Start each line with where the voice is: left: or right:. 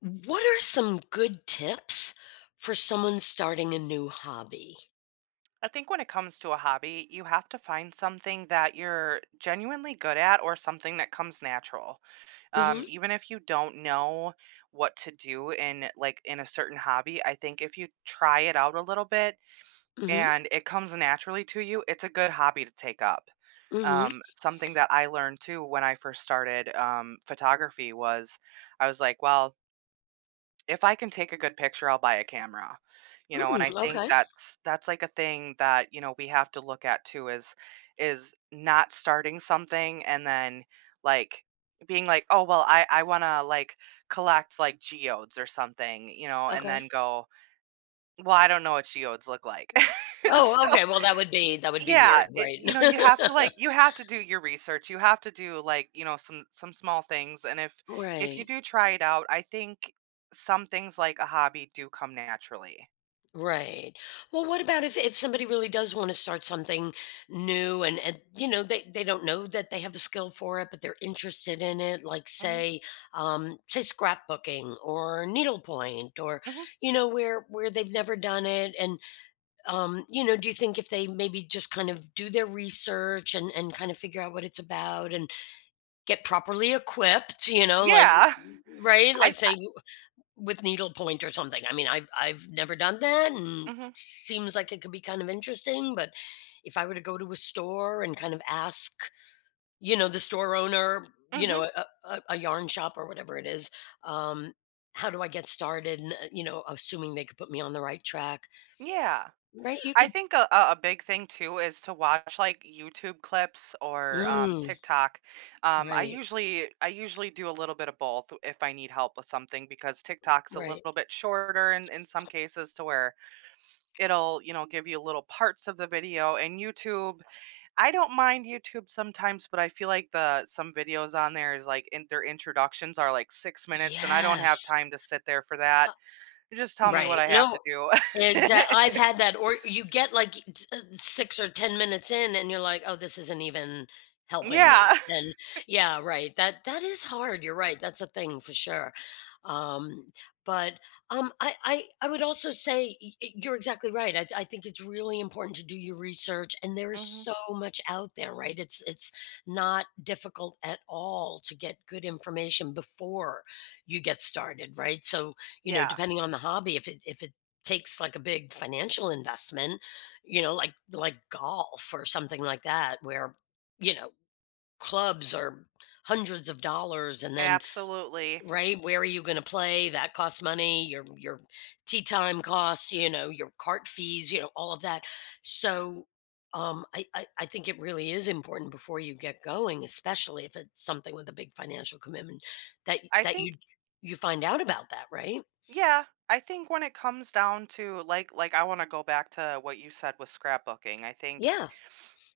left: What are some good tips for someone starting a new hobby?
right: I think when it comes to a hobby, you have to find something that you're genuinely good at or something that comes natural.
left: Mhm.
right: Even if you don't know what to do in in a certain hobby, I think if you try it out a little bit
left: Mhm.
right: and it comes naturally to you, it's a good hobby to take up.
left: Mhm.
right: Something that I learned too when I first started photography was I was like, well, if I can take a good picture, I'll buy a camera, you know, and
left: Mm,
right: I think
left: okay.
right: that's like a thing that, we have to look at too is not starting something and then like being like, "Oh, well, I want to collect like geodes or something," you know, and
left: Okay.
right: then go, "Well, I don't know what geodes look like."
left: Oh,
right: So
left: okay, well, that would be
right: yeah,
left: weird, right?
right: you have to, you have to do your research, you have to do, some small things, and if you
left: Right.
right: do try it out, I think some things like a hobby do come naturally.
left: Right. Well, what about if somebody really does wanna start something new and, you know, they don't know that they have a skill for it, but they're interested in it, like,
right: Mhm,
left: say, say, scrapbooking or needlepoint or,
right: mhm.
left: you know, where they've never done it and you know, do you think if they maybe just kind of do their research and kind of figure out what it's about and get properly equipped, you know, like
right: Yeah,
left: right, like
right: I I
left: with needlepoint or something. I mean, I've never done that, and
right: mhm,
left: seems like it could be kind of interesting. But if I were to go to a store and kind of ask, you know, the store owner, you
right: mhm,
left: know, a yarn shop or whatever it is, um, how do I get started? And you know, assuming they could put me on the right track,
right: yeah.
left: right? You
right: I
left: could.
right: think a big thing too is to watch, like, YouTube clips or,
left: Mm.
right: TikTok. I
left: Right,
right: usually I usually do a little bit of both if I need help with something because TikTok's a
left: right.
right: little bit shorter in some cases to where it'll, you know, give you little parts of the video. And YouTube, I don't mind YouTube sometimes, but I feel like the some videos on there is their introductions are like 6 minutes and I don't have
left: Yes.
right: time to sit there for that. Just tell me what
left: Right,
right: I have to
left: no,
right: do.
left: exactly. I've had that, or you get, like, t 6 or 10 minutes in and you're like, "Oh, this isn't even helping
right: Yeah.
left: me," and yeah, right, that that is hard, you're right, that's a thing for sure, um, but, I would also say y y you're exactly right, I think it's really important to do your research, and there is
right: Hmm.
left: so much out there, right? It's not difficult at all to get good information before you get started, right? So, you know,
right: Yeah,
left: depending on the hobby, if it takes like a big financial investment, you know, like golf or something like that, where, you know, clubs are hundreds of dollars and then
right: absolutely.
left: right, where are you gonna play? That costs money, your tea time costs, you know, your cart fees, you know, all of that. So I think it really is important before you get going, especially if it's something with a big financial commitment, that
right: I
left: that
right: think
left: you you find out about that, right?
right: yeah, I think when it comes down to like I want to go back to what you said with scrapbooking. I think
left: Yeah.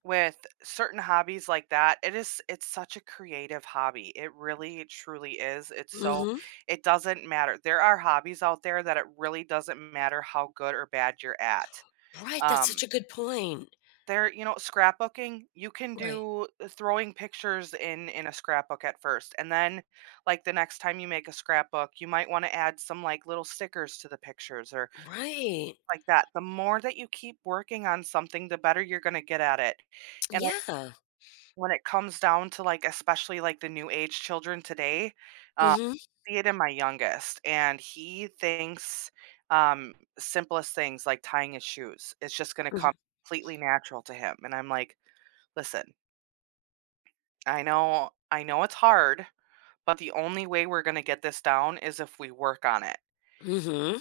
right: with certain hobbies like that, it's such a creative hobby. It really truly is.
left: Mhm.
right: It doesn't matter. There are hobbies out there that it really doesn't matter how good or bad you're at.
left: Right, that's
right: Um,
left: such a good point.
right: there, you know, scrapbooking, you can
left: Right.
right: do, throwing pictures in a scrapbook at first, and then like the next time you make a scrapbook, you might want to add some like little stickers to the pictures or
left: Right.
right: like that. The more that you keep working on something, the better you're going to get at it. And
left: Yeah.
right: when it comes down to, like, especially, like, the new age children today, uh,
left: Mhm.
right: see it in my youngest, and he thinks, simplest things like tying his shoes, it's just gonna
left: Mhm.
right: come completely natural to him, and I'm like, "Listen, I know it's hard, but the only way we're gonna get this down is if we work on it."
left: Mhm.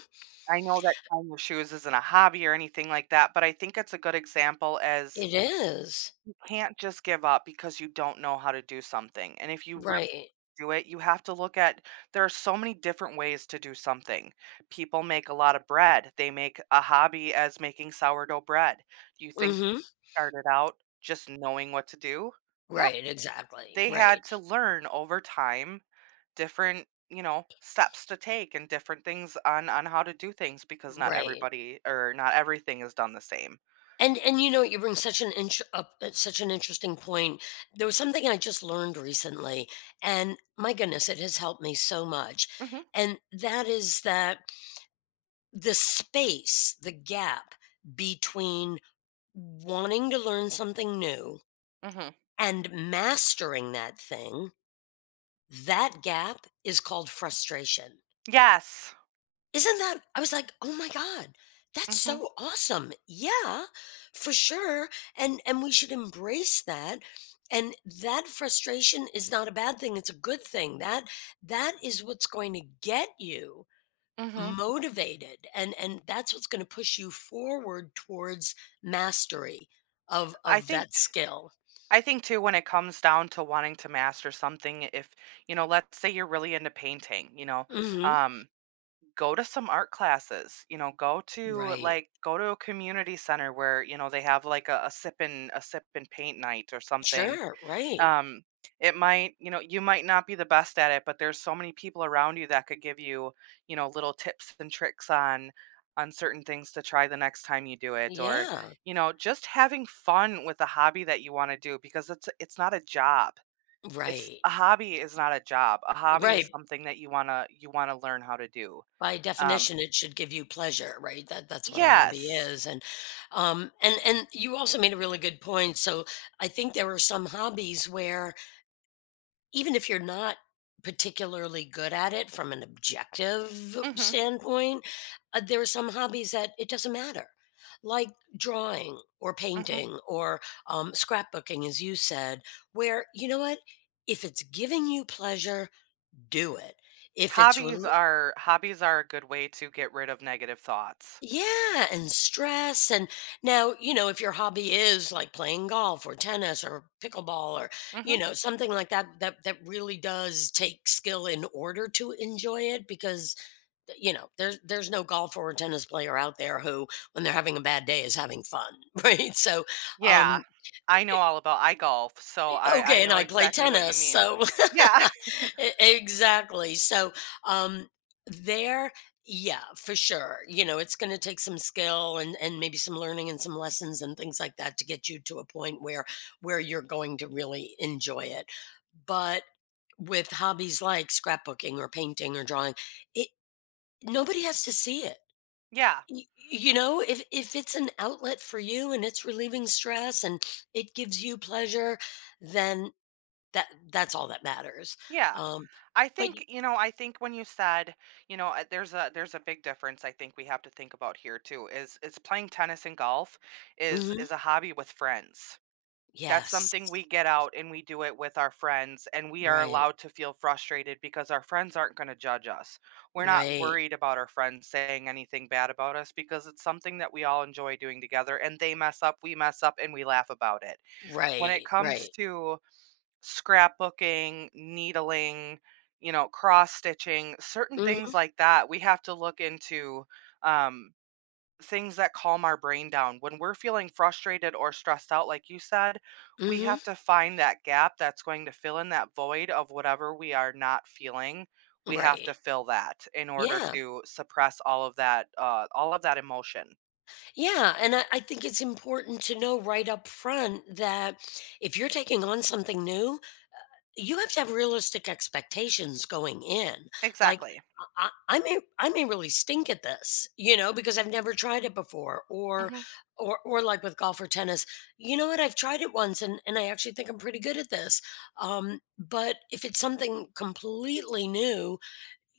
right: I know that tying your shoes isn't a hobby or anything like that, but I think it's a good example as
left: It is.
right: you can't just give up because you don't know how to do something, and if you
left: Right.
right: do it, you have to look at there are so many different ways to do something. People make a lot of bread. They make a hobby as making sourdough bread. Do you think
left: Mhm.
right: they started out just knowing what to do? No,
left: Right, exactly.
right: they had
left: Right.
right: to learn over time different, you know, steps to take and different things on how to do things because not
left: Right.
right: everybody or not everything is done the same.
left: And you know, you bring such an inch up such an interesting point. There was something I just learned recently, and my goodness, it has helped me so much.
right: Mhm.
left: And that is that the space, the gap between wanting to learn something new
right: Mhm.
left: and mastering that thing, that gap is called frustration.
right: Yes.
left: Isn't that? I was like, oh my God, that's
right: Mhm.
left: so awesome. Yeah, for sure. And we should embrace that. And that frustration is not a bad thing. It's a good thing. That that is what's going to get you
right: Mhm.
left: motivated and that's what's going to push you forward towards mastery
right: I
left: of
right: think
left: that skill.
right: I think too when it comes down to wanting to master something, if you know, let's say you're really into painting, you know,
left: Hmm.
right: um, go to some art classes, you know,
left: Right.
right: go to a community center where, you know, they have like a sip and paint night or something,
left: Sure. Right.
right: um, it might, you know, you might not be the best at it, but there's so many people around you that could give you, you know, little tips and tricks on certain things to try the next time you do it or,
left: Yeah.
right: you know, just having fun with a hobby that you want to do because it's not a job. It's
left: Right.
right: a hobby is not a job. A hobby is
left: Right.
right: something that you want to learn how to do.
left: By
right: Um,
left: definition, it should give you pleasure, right? That that's what a hobby
right: yes.
left: is. And you also made a really good point. So I think there are some hobbies where even if you're not particularly good at it from an objective
right: Mhm.
left: standpoint, there are some hobbies that it doesn't matter. Like drawing or
right: Mhm.
left: painting or scrapbooking, as you said, where you know what? If it's giving you pleasure, do it. If it's rel
right: Hobbies are a good way to get rid of negative thoughts.
left: yeah, and stress, and now, you know, if your hobby is, like, playing golf or tennis or pickleball or, you
right: Mhm.
left: know, something like that that that really does take skill in order to enjoy it because, you know, there's no golfer or tennis player out there who, when they're having a bad day, is having fun, right? So,
right: Yeah.
left: um,
right: I golf, so I
left: okay, and
right: know
left: I play
right: exactly what you
left: tennis,
right: mean.
left: so
right: Yeah.
left: E exactly, so, um, there yeah, for sure, you know, it's gonna take some skill and maybe some learning and some lessons and things like that to get you to a point where you're going to really enjoy it, but with hobbies like scrapbooking or painting or drawing, it nobody has to see it,
right: Yeah.
left: y you know? If it's an outlet for you and it's relieving stress and it gives you pleasure, then that that's all that matters,
right: Yeah.
left: um,
right: I
left: but you
right: think, you know, I think when you said, you know, there's a big difference I think we have to think about here too is playing tennis and golf
left: mhm,
right: is a hobby with friends. That's
left: yes.
right: something we get out and we do it with our friends, and we are
left: Right,
right: allowed to feel frustrated because our friends aren't gonna judge us. We're not
left: right,
right: worried about our friends saying anything bad about us because it's something that we all enjoy doing together, and they mess up, we mess up, and we laugh about it. When it
left: right,
right: comes
left: right.
right: to scrapbooking, needling, you know, cross stitching, certain things
left: Mhm,
right: like that, we have to look into, um things that calm our brain down. When we're feeling frustrated or stressed out, like you said, we
left: mhm,
right: have to find that gap that's going to fill in that void of whatever we are not feeling. We have
left: right.
right: to fill that in order
left: Yeah,
right: to suppress all of that emotion.
left: yeah, and I think it's important to know right up front that if you're taking on something new, you have to have realistic expectations going in. Like,
right: Exactly.
left: I may I may really stink at this, you know, because I've never tried it before
right: Mhm.
left: or like with golf or tennis, you know what, I've tried it once and I actually think I'm pretty good at this. But if it's something completely new,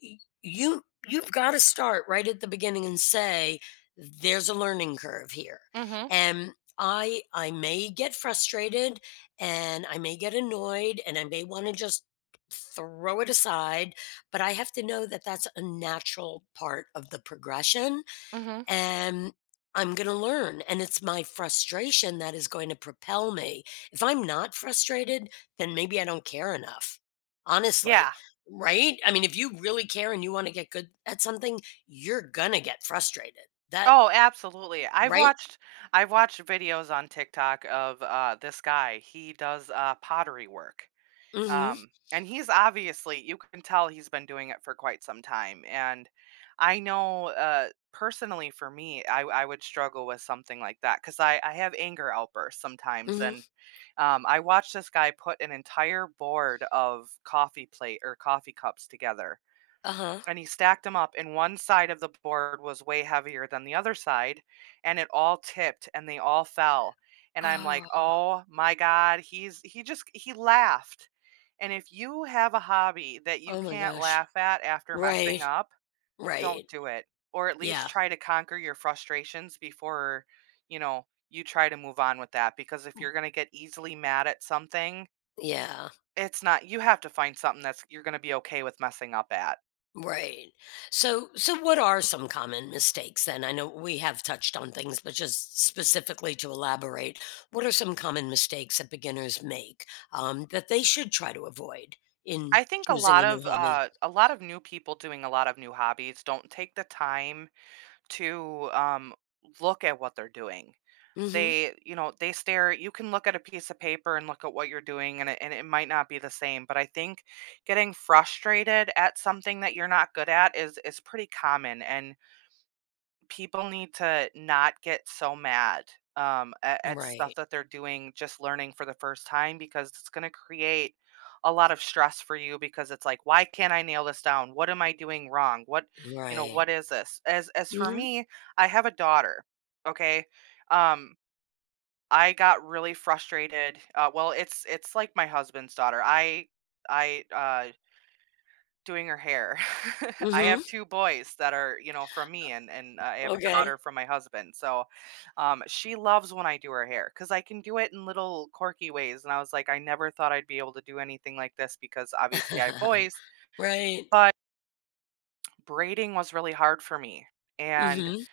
left: you've got to start right at the beginning and say there's a learning curve here
right: Mhm.
left: and I may get frustrated and I may get annoyed and I may want to just throw it aside, but I have to know that that's a natural part of the progression
right: Mhm.
left: and I'm going to learn. And it's my frustration that is going to propel me. If I'm not frustrated, then maybe I don't care enough, honestly.
right: Yeah.
left: Right? I mean, if you really care and you want to get good at something, you're going to get frustrated. That,
right: Oh, absolutely.
left: right?
right: I've watched videos on TikTok of this guy. He does pottery work.
left: Mm
right: And he's obviously, you can tell he's been doing it for quite some time. And I know, personally for me, I would struggle with something like that because, I have anger outbursts
left: hmm.
right: sometimes.
left: Mm
right: And
left: hmm.
right: I watched this guy put an entire board of coffee plate or coffee cups together,
left: Uh huh.
right: and he stacked them up, and one side of the board was way heavier than the other side, and it all tipped and they all fell, and I'm like,
left: Oh,
right: oh my god, he's he just he laughed. And if you have a hobby that you
left: oh my
right: can't
left: gosh.
right: laugh at after messing
left: Right.
right: up,
left: Right.
right: don't do it, or at
left: Yeah.
right: least try to conquer your frustrations before, you know, you try to move on with that, because if you're going to get easily mad at something,
left: Yeah.
right: it's not you have to find something that's you're going to be okay with messing up at.
left: Right. So so what are some common mistakes then? I know we have touched on things, but just specifically to elaborate, what are some common mistakes that beginners make that they should try to avoid in
right: I think a
left: choosing
right: lot
left: a new
right: of,
left: hobby?
right: a lot of new people doing a lot of new hobbies don't take the time to, look at what they're doing.
left: Hmm.
right: They, you know, they stare. You can look at a piece of paper and look at what you're doing, and and it might not be the same. But I think getting frustrated at something that you're not good at is pretty common, and people need to not get so mad, at, stuff
left: Right.
right: that they're doing just learning for the first time, because it's going to create a lot of stress for you, because it's like, why can't I nail this down? What am I doing wrong? What, you know,
left: Right.
right: what is this? As for
left: Hmm.
right: me, I have a daughter. Okay. um I got really frustrated, well, it's like my husband's daughter. I Doing her hair. I have
left: Hmm.
right: 2 boys that are, you know, from me, and I have a
left: Okay.
right: daughter from my husband, so, she loves when I do her hair because I can do it in little quirky ways, and I was like, "I never thought I'd be able to do anything like this because obviously I have boys,"
left: Right.
right: but braiding was really hard for me, and
left: Hmm.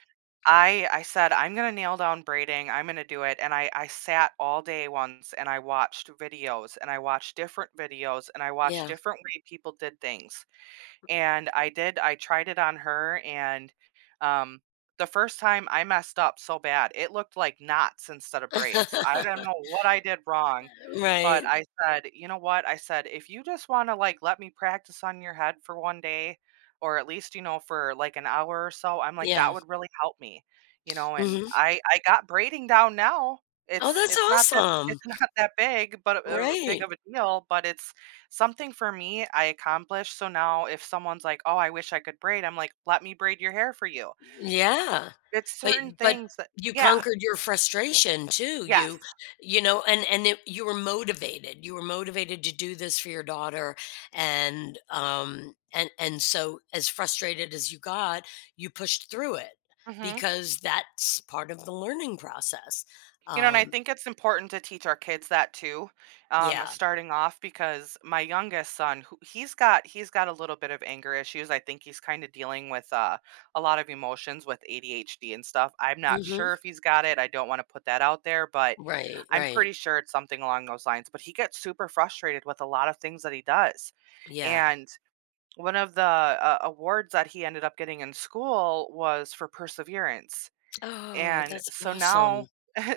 right: I said, "I'm gonna nail down braiding, I'm gonna do it," and I sat all day once and I watched videos, and I watched different videos, and I watched
left: Yeah.
right: different way people did things. And I tried it on her, and, um, the first time I messed up so bad, it looked like knots instead of braids. I don't know what I did wrong, but
left: Right.
right: I said, "You know what?" I said, "If you just wanna, like, let me practice on your head for one day, or at least, you know, for, like, an hour or so," I'm like, "That
left: Yeah.
right: would really help me," you know, and
left: Hmm.
right: I got braiding down now.
left: Oh, that's
right: It's not that
left: awesome.
right: it's Not that big, but, big
left: Right.
right: of a deal, but it's something for me, I accomplished. So now if someone's like, "Oh, I wish I could braid," I'm like, "Let me braid your hair for you."
left: Yeah.
right: It's
left: But
right: certain
left: but
right: things that
left: you
right: yeah.
left: conquered your frustration too.
right: Yes.
left: You know, and it, you were motivated. You were motivated to do this for your daughter and so as frustrated as you got, you pushed through it
right: Mhm.
left: because that's part of the learning process.
right: You know, and I
left: Um
right: think it's important to teach our kids that too,
left: yeah.
right: starting off because my youngest son, who he's got a little bit of anger issues. I think he's kind of dealing with, a lot of emotions with ADHD and stuff. I'm not
left: Mhm.
right: sure if he's got it. I don't want to put that out there, but
left: Right,
right: I'm
left: right.
right: pretty sure it's something along those lines. But he gets super frustrated with a lot of things that he does,
left: Yeah.
right: and one of the, awards that he ended up getting in school was for perseverance.
left: Oh,
right: And
left: that's awesome.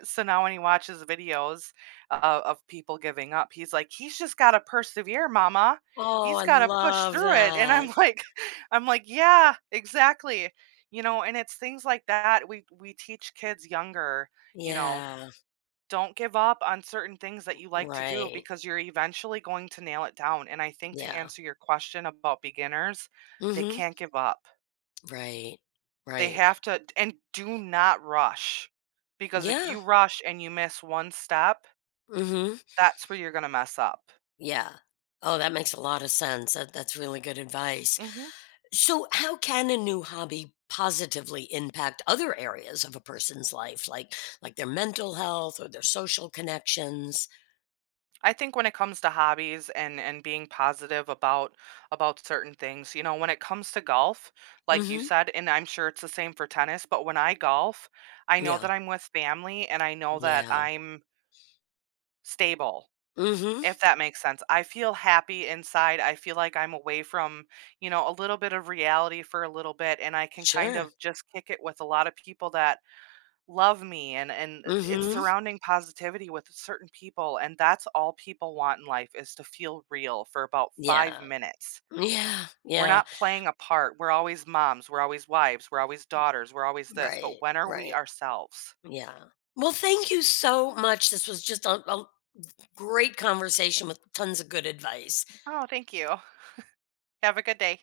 right: so now when he watches videos of people giving up, he's like, "He's just gotta persevere, mama.
left: Oh,
right: He's
left: I
right: gotta push
left: love
right: through it." And
left: that.
right: I'm like, I'm like, "Yeah, exactly." You know, and it's things like that we teach kids younger, you know,
left: Yeah.
right: don't give up on certain things that you like to do
left: Right.
right: because you're eventually going to nail it down. And I think to
left: Yeah.
right: answer your question about beginners, they
left: Mhm.
right: can't give up.
left: Right.
right: They
left: Right.
right: have to, and do not rush. Because if
left: Yeah.
right: you rush and you miss one step,
left: Mhm.
right: that's where you're gonna mess up.
left: Yeah. Oh, that makes a lot of sense. That that's really good advice.
right: Mhm.
left: So, how can a new hobby positively impact other areas of a person's life, like their mental health or their social connections?
right: I think when it comes to hobbies and being positive about certain things, you know, when it comes to golf, like you
left: Mhm.
right: said, and I'm sure it's the same for tennis, but when I golf, I know
left: Yeah.
right: that I'm with family, and I know that
left: Yeah.
right: I'm stable,
left: Mhm.
right: if that makes sense. I feel happy inside. I feel like I'm away from, you know, a little bit of reality for a little bit, and I can kind
left: Sure.
right: of just kick it with a lot of people that love me, and it's
left: Mhm.
right: surrounding positivity with certain people, and that's all people want in life is to feel real for about 5
left: Yeah.
right: minutes.
left: Yeah.
right: We're
left: Yeah.
right: not playing a part. We're always moms, we're always wives, we're always daughters, we're always this,
left: Right.
right: but when are we
left: Right.
right: ourselves?
left: Yeah. Well, thank you so much. This was just a great conversation with tons of good advice.
right: Oh, thank you. Have a good day.